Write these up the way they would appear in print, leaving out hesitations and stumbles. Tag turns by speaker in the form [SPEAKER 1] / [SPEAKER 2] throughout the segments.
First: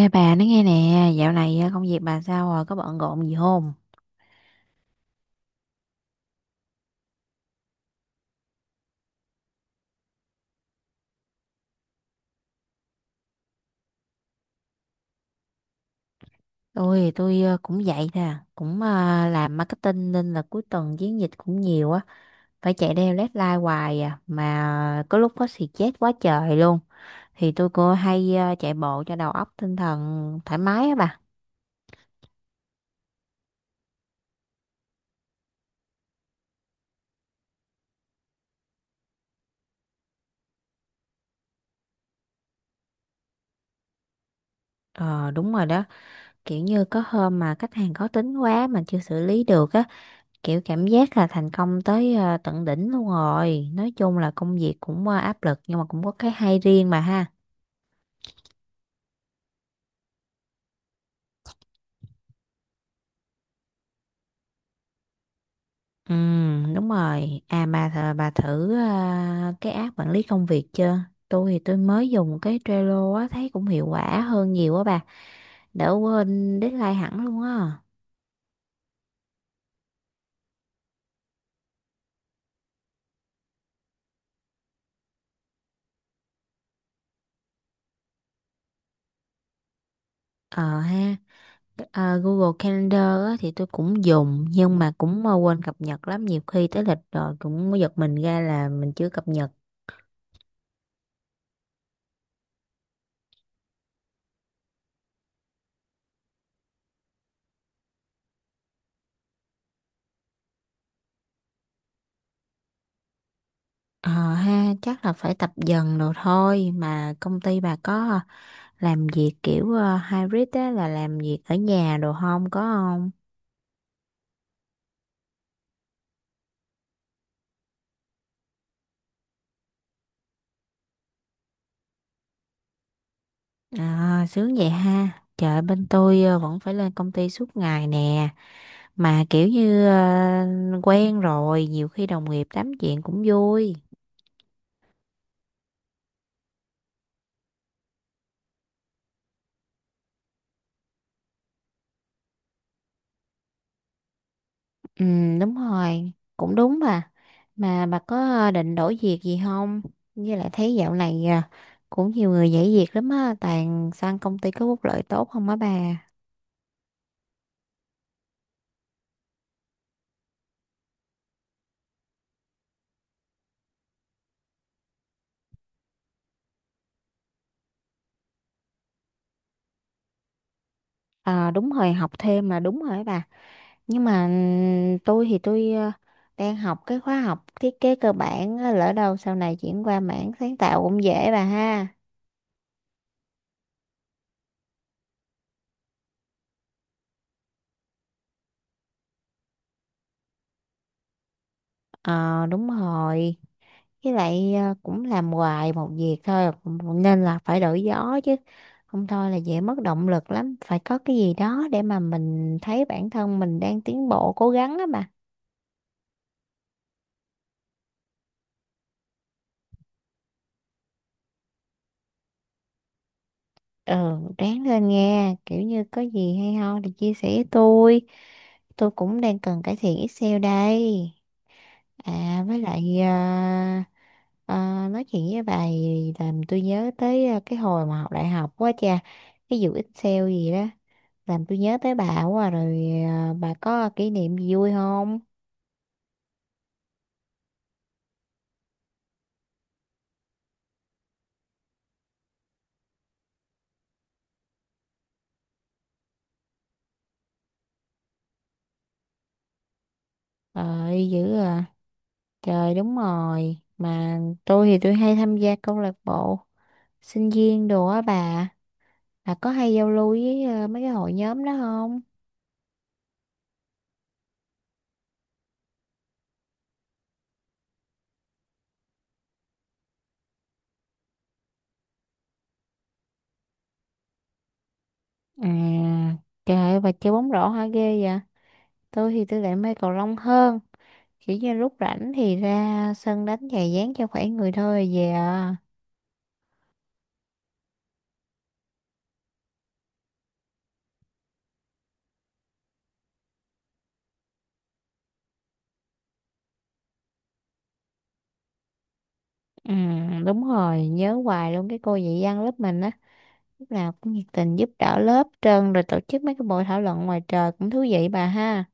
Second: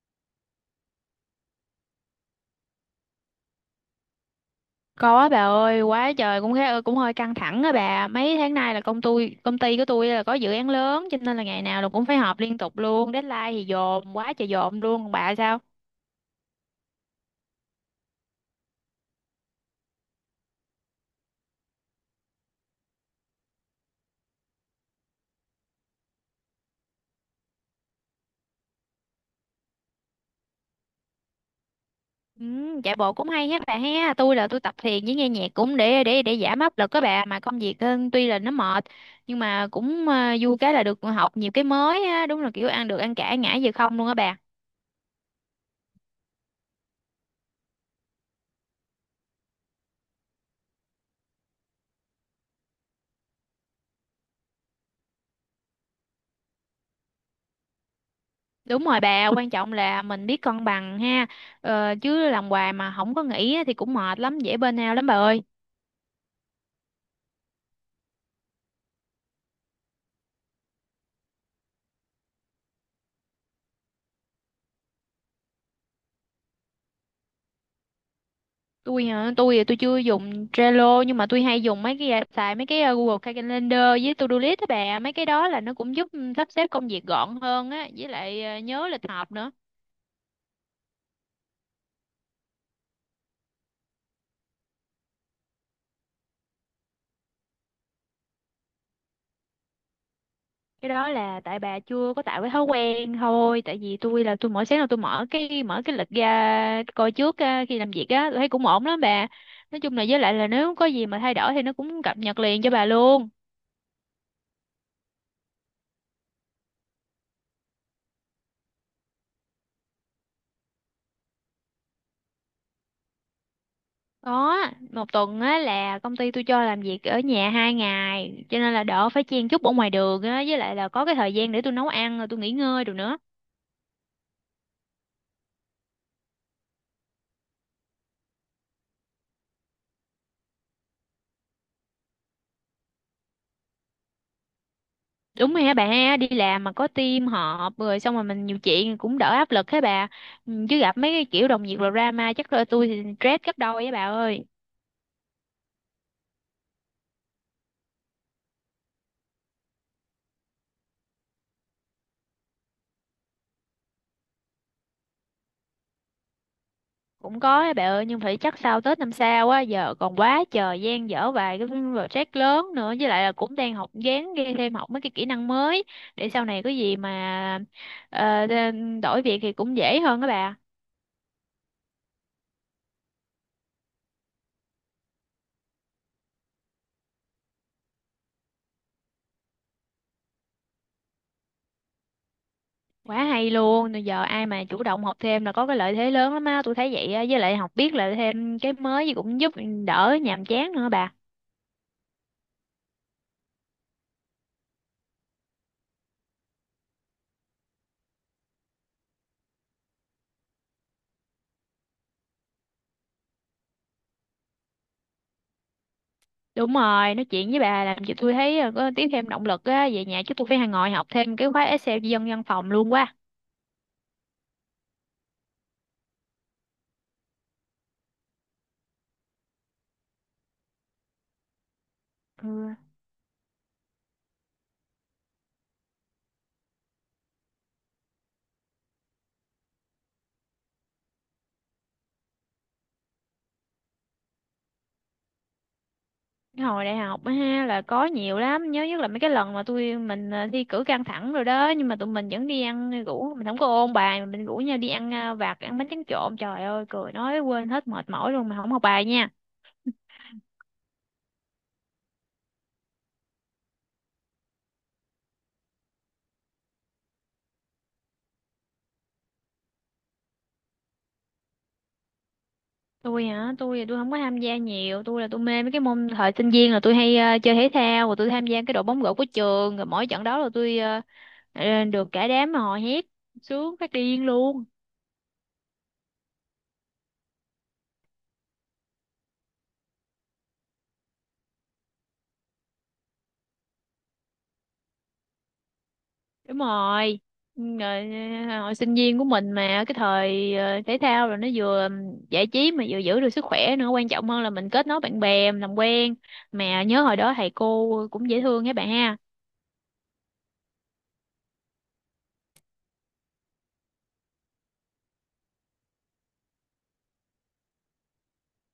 [SPEAKER 1] Ê bà nói nghe nè, dạo này công việc bà sao rồi, có bận rộn gì không?
[SPEAKER 2] Có bà ơi, quá trời cũng khá cũng hơi căng thẳng á bà. Mấy tháng nay là công ty của tôi là có dự án lớn cho nên là ngày nào là cũng phải họp liên tục luôn, deadline thì dồn, quá trời dồn luôn. Còn bà sao?
[SPEAKER 1] Tôi cũng vậy nè, cũng làm marketing nên là cuối tuần chiến dịch cũng nhiều á, phải chạy theo deadline hoài à, mà có lúc có xì chết quá trời luôn. Thì tôi cô hay chạy bộ cho đầu óc tinh thần thoải mái á bà.
[SPEAKER 2] Ừ, chạy bộ cũng hay hết bà ha. Tôi là tôi tập thiền với nghe nhạc cũng để giảm áp lực các bà, mà công việc tuy là nó mệt nhưng mà cũng vui, cái là được học nhiều cái mới á, đúng là kiểu ăn được ăn cả ngã về không luôn á bà.
[SPEAKER 1] Ờ đúng rồi đó, kiểu như có hôm mà khách hàng khó tính quá mà chưa xử lý được á, kiểu cảm giác là thành công tới tận đỉnh luôn rồi, nói chung là công việc cũng áp lực nhưng mà cũng có cái hay riêng mà ha.
[SPEAKER 2] Đúng rồi bà, quan trọng là mình biết cân bằng ha. Ờ, chứ làm hoài mà không có nghỉ á thì cũng mệt lắm, dễ burnout lắm bà ơi.
[SPEAKER 1] Ừ đúng rồi, à mà bà thử cái app quản lý công việc chưa? Tôi thì tôi mới dùng cái Trello á, thấy cũng hiệu quả hơn nhiều á bà, đỡ quên deadline hẳn luôn á.
[SPEAKER 2] Tôi thì tôi chưa dùng Trello, nhưng mà tôi hay dùng mấy cái xài mấy cái Google Calendar với To-do list á bà, mấy cái đó là nó cũng giúp sắp xếp công việc gọn hơn á, với lại nhớ lịch họp nữa.
[SPEAKER 1] Ờ ha. Ờ, Google Calendar á, thì tôi cũng dùng nhưng mà cũng quên cập nhật lắm, nhiều khi tới lịch rồi cũng giật mình ra là mình chưa cập nhật.
[SPEAKER 2] Cái đó là tại bà chưa có tạo cái thói quen thôi, tại vì tôi là tôi mỗi sáng là tôi mở cái lịch ra coi trước khi làm việc á, tôi thấy cũng ổn lắm bà. Nói chung là với lại là nếu có gì mà thay đổi thì nó cũng cập nhật liền cho bà luôn.
[SPEAKER 1] Ờ ha, chắc là phải tập dần rồi thôi. Mà công ty bà có làm việc kiểu hybrid á, là làm việc ở nhà đồ không có không?
[SPEAKER 2] Có, một tuần á là công ty tôi cho làm việc ở nhà 2 ngày, cho nên là đỡ phải chen chúc ở ngoài đường á, với lại là có cái thời gian để tôi nấu ăn rồi tôi nghỉ ngơi rồi nữa.
[SPEAKER 1] À, sướng vậy ha. Trời bên tôi vẫn phải lên công ty suốt ngày nè, mà kiểu như quen rồi, nhiều khi đồng nghiệp tám chuyện cũng vui.
[SPEAKER 2] Đúng rồi hả bà ha, đi làm mà có team họp rồi xong rồi mình nhiều chuyện cũng đỡ áp lực hả bà. Ừ, chứ gặp mấy cái kiểu đồng nghiệp rồi drama chắc là tôi thì stress gấp đôi á bà ơi.
[SPEAKER 1] Ừ, đúng rồi, cũng đúng bà. Mà bà có định đổi việc gì không? Với lại thấy dạo này cũng nhiều người nhảy việc lắm á, toàn sang công ty có phúc lợi tốt không á bà.
[SPEAKER 2] Cũng có á bà ơi, nhưng phải chắc sau Tết năm sau á, giờ còn quá trời dang dở vài cái project lớn nữa, với lại là cũng đang học gán ghi thêm học mấy cái kỹ năng mới để sau này có gì mà ờ, đe- đổi việc thì cũng dễ hơn các bà.
[SPEAKER 1] À, đúng rồi, học thêm là đúng rồi á bà. Nhưng mà tôi thì tôi đang học cái khóa học thiết kế cơ bản á, lỡ đâu sau này chuyển qua mảng sáng tạo cũng dễ bà ha.
[SPEAKER 2] Quá hay luôn. Rồi giờ ai mà chủ động học thêm là có cái lợi thế lớn lắm á, tôi thấy vậy á, với lại học biết là thêm cái mới gì cũng giúp đỡ nhàm chán nữa bà.
[SPEAKER 1] Ờ đúng rồi, với lại cũng làm hoài một việc thôi cũng nên là phải đổi gió chứ, không thôi là dễ mất động lực lắm, phải có cái gì đó để mà mình thấy bản thân mình đang tiến bộ cố gắng á mà.
[SPEAKER 2] Đúng rồi, nói chuyện với bà làm cho tôi thấy có tiếp thêm động lực á, về nhà chứ tôi phải ngồi học thêm cái khóa Excel dân văn phòng luôn quá.
[SPEAKER 1] Ừ, ráng lên nghe, kiểu như có gì hay ho thì chia sẻ với tôi cũng đang cần cải thiện Excel đây. À với
[SPEAKER 2] Ừ.
[SPEAKER 1] lại à, à, Nói chuyện với bà thì làm tôi nhớ tới cái hồi mà học đại học quá cha, cái vụ Excel gì đó làm tôi nhớ tới bà quá à, rồi à, bà có kỷ niệm gì vui không?
[SPEAKER 2] Cái hồi đại học á ha là có nhiều lắm, nhớ nhất là mấy cái lần mà tụi mình thi cử căng thẳng rồi đó, nhưng mà tụi mình vẫn đi ăn, rủ mình không có ôn bài mà mình rủ nhau đi ăn vặt, ăn bánh tráng trộn, trời ơi cười nói quên hết mệt mỏi luôn mà không học bài nha.
[SPEAKER 1] Trời dữ à. Trời đúng rồi. Mà tôi thì tôi hay tham gia câu lạc bộ sinh viên đồ á bà. Là có hay giao lưu với mấy cái hội nhóm đó không?
[SPEAKER 2] Tôi thì tôi không có tham gia nhiều, tôi là tôi mê mấy cái môn thời sinh viên, là tôi hay chơi thể thao, rồi tôi tham gia cái đội bóng rổ của trường, rồi mỗi trận đó là tôi được cả đám mà hò hét sướng phát điên luôn.
[SPEAKER 1] À, trời, và chơi bóng rổ hả, ghê vậy? Tôi thì tôi lại mê cầu lông hơn. Kiểu như lúc rảnh thì ra sân đánh chà dán cho khỏe người thôi về à.
[SPEAKER 2] Đúng rồi, rồi. Hồi sinh viên của mình mà cái thời thể thao rồi nó vừa giải trí mà vừa giữ được sức khỏe nữa, quan trọng hơn là mình kết nối bạn bè mình làm quen, mà nhớ hồi đó thầy cô cũng dễ thương các bạn ha.
[SPEAKER 1] Ừ, đúng rồi, nhớ hoài luôn cái cô dạy văn lớp mình á. Lúc nào cũng nhiệt tình giúp đỡ lớp trơn rồi tổ chức mấy cái buổi thảo luận ngoài trời cũng thú vị bà ha.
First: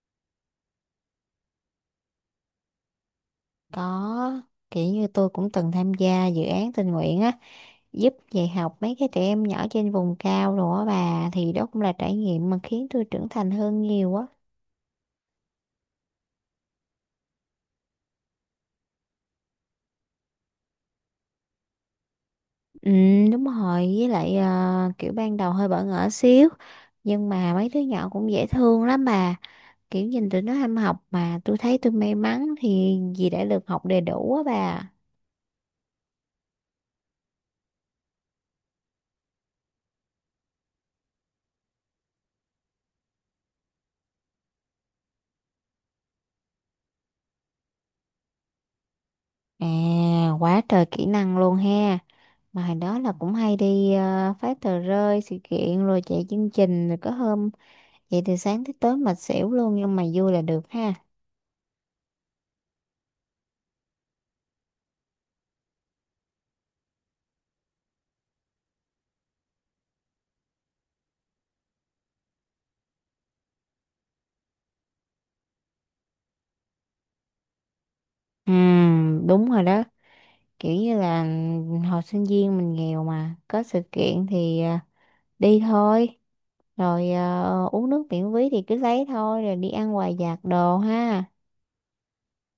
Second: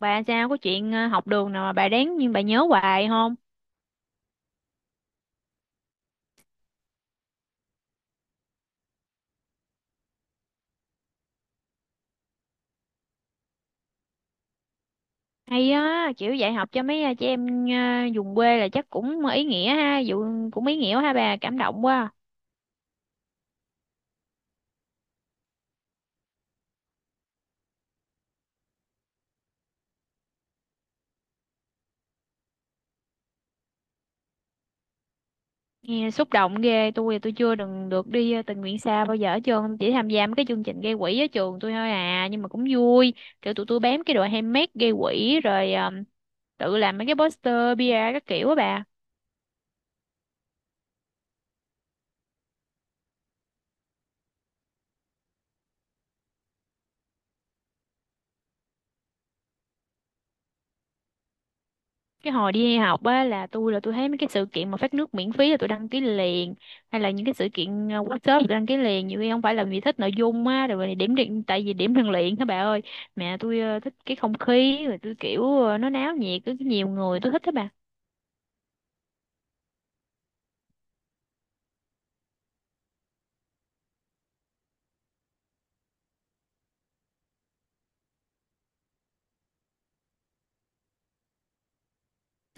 [SPEAKER 2] Bà sao có chuyện học đường nào mà bà đáng nhưng bà nhớ hoài không?
[SPEAKER 1] Có, kiểu như tôi cũng từng tham gia dự án tình nguyện á, giúp dạy học mấy cái trẻ em nhỏ trên vùng cao rồi á bà, thì đó cũng là trải nghiệm mà khiến tôi trưởng thành hơn nhiều á.
[SPEAKER 2] Hay á, kiểu dạy học cho mấy trẻ em vùng quê là chắc cũng ý nghĩa ha, vụ cũng ý nghĩa ha bà, cảm động quá.
[SPEAKER 1] Ừ, đúng rồi, với lại kiểu ban đầu hơi bỡ ngỡ xíu, nhưng mà mấy đứa nhỏ cũng dễ thương lắm bà, kiểu nhìn tụi nó ham học mà tôi thấy tôi may mắn thì vì đã được học đầy đủ á bà.
[SPEAKER 2] Nghe xúc động ghê, tôi chưa đừng được đi tình nguyện xa bao giờ hết trơn, chỉ tham gia mấy cái chương trình gây quỹ ở trường tôi thôi à, nhưng mà cũng vui. Kiểu tụi tôi bám cái đội handmade gây quỹ rồi tự làm mấy cái poster, bia các kiểu á bà.
[SPEAKER 1] À, quá trời kỹ năng luôn ha. Mà hồi đó là cũng hay đi phát tờ rơi sự kiện rồi chạy chương trình, rồi có hôm vậy từ sáng tới tối mệt xỉu luôn, nhưng mà vui là được ha.
[SPEAKER 2] Cái hồi đi học á là tôi thấy mấy cái sự kiện mà phát nước miễn phí là tôi đăng ký liền, hay là những cái sự kiện workshop tôi đăng ký liền, nhiều khi không phải là vì thích nội dung á, rồi điểm điện tại vì điểm rèn luyện đó bà ơi, mẹ tôi thích cái không khí, rồi tôi kiểu nó náo nhiệt có nhiều người tôi thích đó bà.
[SPEAKER 1] Ừ đúng rồi đó, kiểu như là hồi sinh viên mình nghèo mà có sự kiện thì đi thôi, rồi uống nước miễn phí thì cứ lấy thôi, rồi đi ăn quà vặt đồ ha.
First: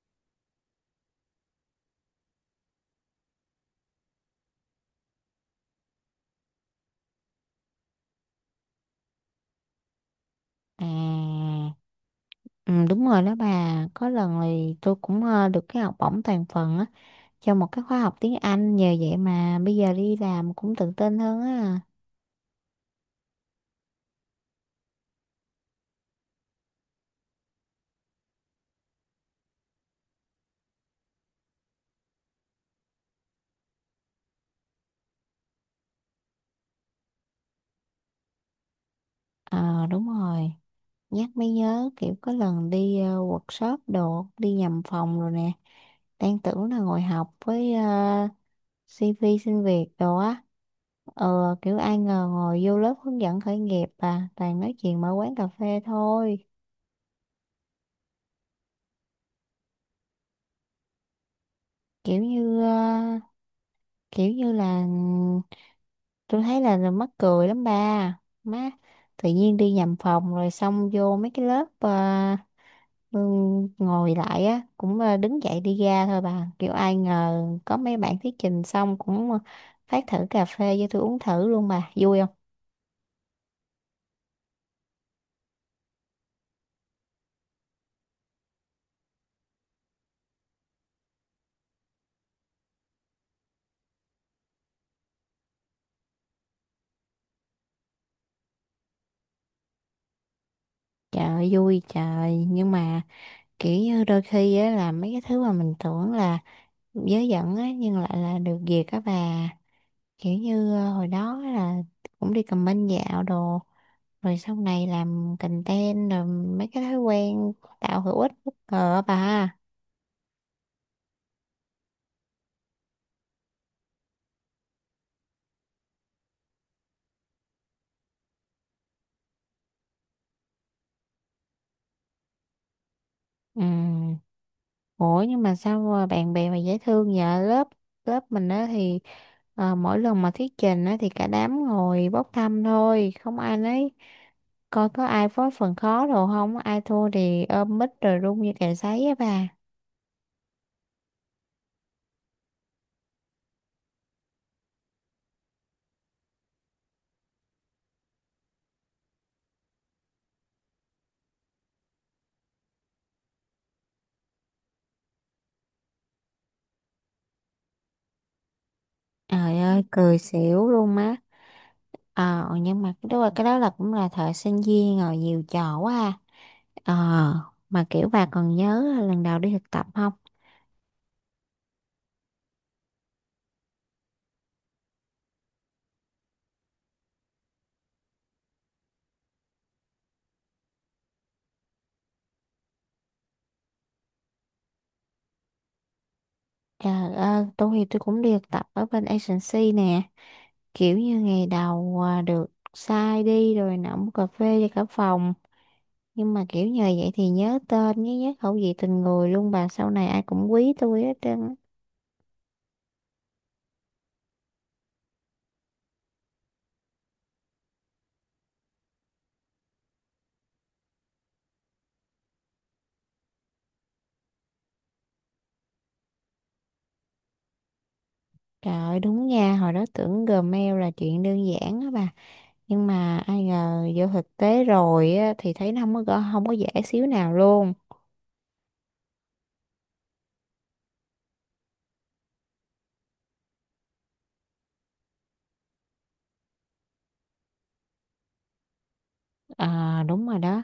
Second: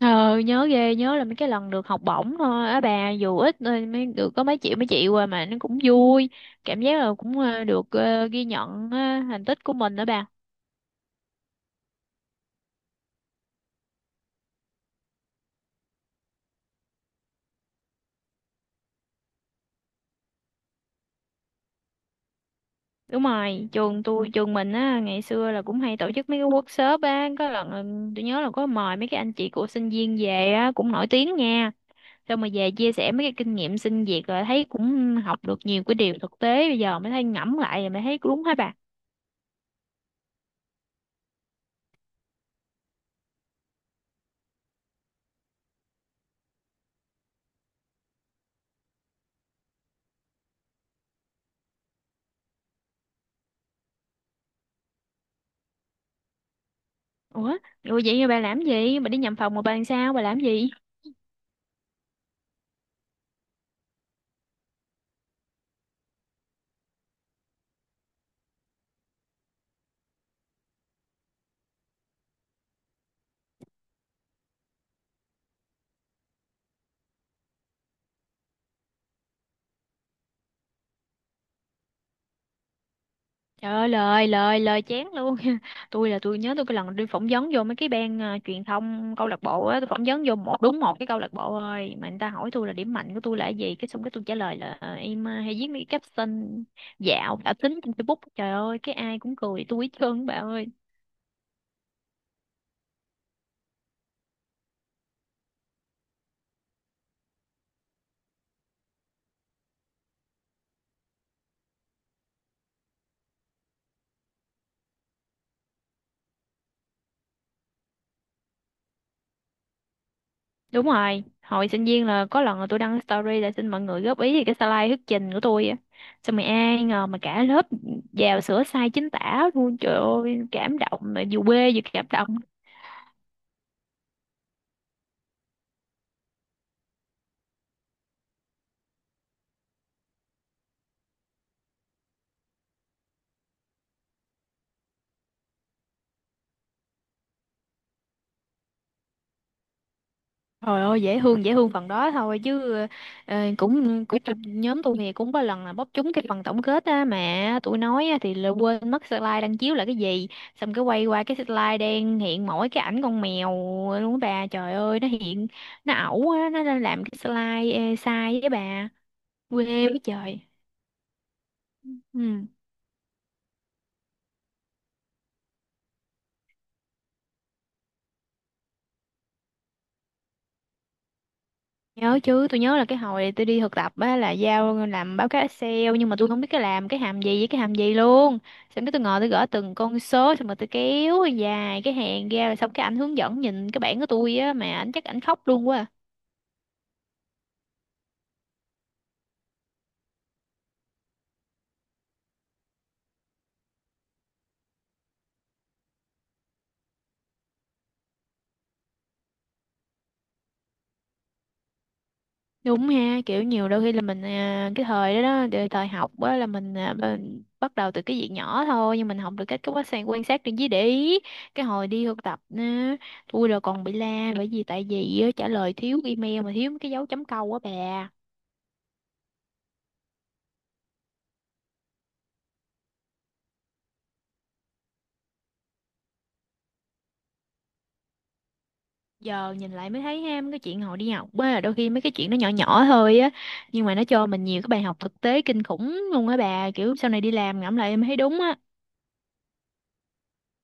[SPEAKER 2] Ờ, nhớ ghê, nhớ là mấy cái lần được học bổng thôi á bà, dù ít thôi, mới được có mấy triệu qua mà nó cũng vui, cảm giác là cũng được ghi nhận thành tích của mình đó bà.
[SPEAKER 1] À ừ, đúng rồi đó bà, có lần thì tôi cũng được cái học bổng toàn phần á, trong một cái khóa học tiếng Anh, nhờ vậy mà bây giờ đi làm cũng tự tin hơn á.
[SPEAKER 2] Đúng rồi, trường mình á ngày xưa là cũng hay tổ chức mấy cái workshop á, có lần là tôi nhớ là có mời mấy cái anh chị của sinh viên về á cũng nổi tiếng nha, xong mà về chia sẻ mấy cái kinh nghiệm sinh việc rồi thấy cũng học được nhiều cái điều thực tế, bây giờ mới thấy ngẫm lại rồi mới thấy đúng hả bà.
[SPEAKER 1] Ờ đúng rồi, nhắc mới nhớ, kiểu có lần đi workshop đồ đi nhầm phòng rồi nè, đang tưởng là ngồi học với CV xin việc đồ á, kiểu ai ngờ ngồi vô lớp hướng dẫn khởi nghiệp, à toàn nói chuyện mở quán cà phê thôi.
[SPEAKER 2] Ủa, ủa vậy bà làm gì, bà đi nhầm phòng mà bà làm sao bà làm gì?
[SPEAKER 1] Kiểu như ờ, kiểu như là tôi thấy là, mắc cười lắm ba má. Tự nhiên đi nhầm phòng rồi xong vô mấy cái lớp ừ, ngồi lại á, cũng đứng dậy đi ra thôi bà, kiểu ai ngờ có mấy bạn thuyết trình xong cũng phát thử cà phê cho tôi uống thử luôn bà, vui không?
[SPEAKER 2] Trời ơi lời lời lời chán luôn. Tôi là tôi nhớ cái lần đi phỏng vấn vô mấy cái ban truyền thông câu lạc bộ á. Tôi phỏng vấn vô một đúng một cái câu lạc bộ thôi, mà người ta hỏi tôi là điểm mạnh của tôi là cái gì, cái xong cái tôi trả lời là em hay viết mấy cái caption dạo cả tính trên Facebook. Trời ơi cái ai cũng cười tôi hết trơn bà ơi.
[SPEAKER 1] Trời ơi, vui trời, nhưng mà kiểu như đôi khi á là mấy cái thứ mà mình tưởng là dớ dẫn á nhưng lại là được việc á bà, kiểu như hồi đó là cũng đi comment dạo đồ, rồi sau này làm content rồi mấy cái thói quen tạo hữu ích bất ngờ á bà.
[SPEAKER 2] Đúng rồi, hồi sinh viên là có lần là tôi đăng story là xin mọi người góp ý về cái slide thuyết trình của tôi á, xong rồi ai ngờ mà cả lớp vào sửa sai chính tả luôn, trời ơi cảm động mà vừa quê vừa cảm động.
[SPEAKER 1] Ừ. Ủa nhưng mà sao mà bạn bè mà dễ thương vậy, lớp lớp mình á thì mỗi lần mà thuyết trình á thì cả đám ngồi bốc thăm thôi, không ai nấy coi có ai có phần khó đồ không, ai thua thì ôm mic rồi run như cày sấy á bà.
[SPEAKER 2] Trời ơi dễ thương phần đó thôi chứ cũng cũng nhóm tôi thì cũng có lần là bóp trúng cái phần tổng kết á mà tụi nói á, thì là quên mất slide đang chiếu là cái gì, xong cái quay qua cái slide đen hiện mỗi cái ảnh con mèo luôn á bà, trời ơi nó hiện, nó ẩu á nó đang làm cái slide sai với bà,
[SPEAKER 1] Trời
[SPEAKER 2] quê
[SPEAKER 1] ơi
[SPEAKER 2] với
[SPEAKER 1] cười
[SPEAKER 2] trời.
[SPEAKER 1] xỉu luôn má.
[SPEAKER 2] Ừ.
[SPEAKER 1] Ờ, nhưng mà đúng rồi, cái đó là cũng là thời sinh viên rồi, nhiều trò quá ha. Ờ, mà kiểu bà còn nhớ là lần đầu đi thực tập không?
[SPEAKER 2] Nhớ chứ, tôi nhớ là cái hồi tôi đi thực tập á là giao làm báo cáo Excel nhưng mà tôi không biết cái làm cái hàm gì với cái hàm gì luôn. Xong cái tôi ngồi tôi gõ từng con số xong rồi tôi kéo dài cái hàng ra rồi xong cái ảnh hướng dẫn nhìn cái bảng của tôi á mà ảnh chắc ảnh khóc luôn quá à.
[SPEAKER 1] Trời ơi, tôi thì tôi cũng đi thực tập ở bên agency nè. Kiểu như ngày đầu được sai đi rồi nóng cà phê cho cả phòng. Nhưng mà kiểu nhờ vậy thì nhớ tên, nhớ nhớ khẩu vị từng người luôn bà. Sau này ai cũng quý tôi hết trơn á.
[SPEAKER 2] Đúng ha, kiểu nhiều đôi khi là mình cái thời đó đó, thời học á là mình bắt đầu từ cái việc nhỏ thôi nhưng mình học được cách cái quá sang quan sát trên dưới để ý. Cái hồi đi thực tập á, tôi là còn bị la bởi vì tại vì á, trả lời thiếu email mà thiếu cái dấu chấm câu á bà.
[SPEAKER 1] Trời ơi, đúng nha, hồi đó tưởng Gmail là chuyện đơn giản á bà, nhưng mà ai ngờ vô thực tế rồi á, thì thấy nó không có không có dễ xíu nào luôn.
[SPEAKER 2] Giờ nhìn lại mới thấy ha mấy cái chuyện hồi đi học á, đôi khi mấy cái chuyện nó nhỏ nhỏ thôi á, nhưng mà nó cho mình nhiều cái bài học thực tế kinh khủng luôn á bà, kiểu sau này đi làm ngẫm lại em thấy đúng á.
[SPEAKER 1] À, đúng rồi đó,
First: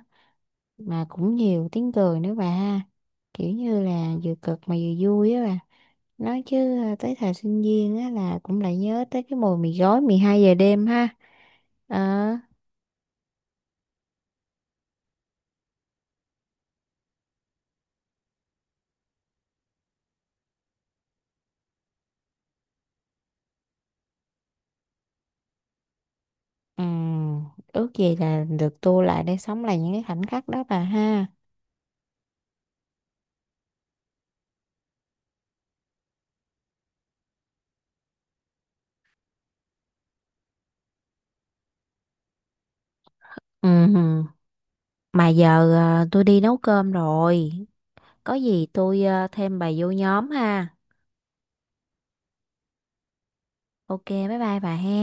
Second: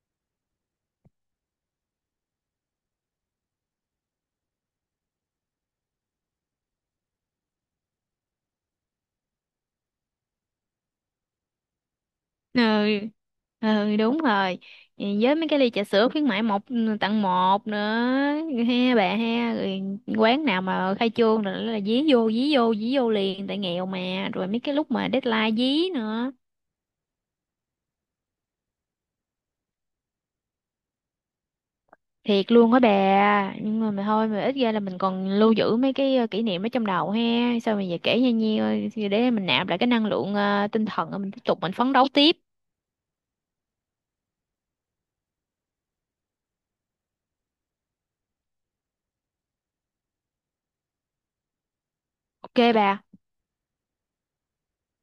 [SPEAKER 1] mà cũng nhiều tiếng cười nữa bà, kiểu như là vừa cực mà vừa vui á bà, nói chứ, à, tới thời sinh viên á là cũng lại nhớ tới cái mùi mì gói 12 giờ đêm ha. ờ
[SPEAKER 2] Ừ, ừ, đúng rồi. Ừ, với mấy cái ly trà sữa khuyến mãi một tặng một nữa ha bà ha, rồi quán nào mà khai trương rồi là dí vô dí vô dí vô liền, tại nghèo mà, rồi mấy cái lúc mà deadline dí nữa,
[SPEAKER 1] ừm, Ước gì là được tua lại để sống lại những cái khoảnh khắc đó bà ha.
[SPEAKER 2] thiệt luôn á bà, nhưng mà thôi, mà ít ra là mình còn lưu giữ mấy cái kỷ niệm ở trong đầu ha, sao mà giờ kể nha nhiêu để mình nạp lại cái năng lượng tinh thần mình tiếp tục mình phấn đấu tiếp.
[SPEAKER 1] Ừ, mà giờ tôi đi nấu cơm rồi. Có gì tôi thêm bà vô nhóm ha.
[SPEAKER 2] OK bà.
[SPEAKER 1] Ok bye bye bà he.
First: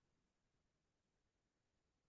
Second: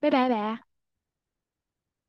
[SPEAKER 2] Bye bye bà.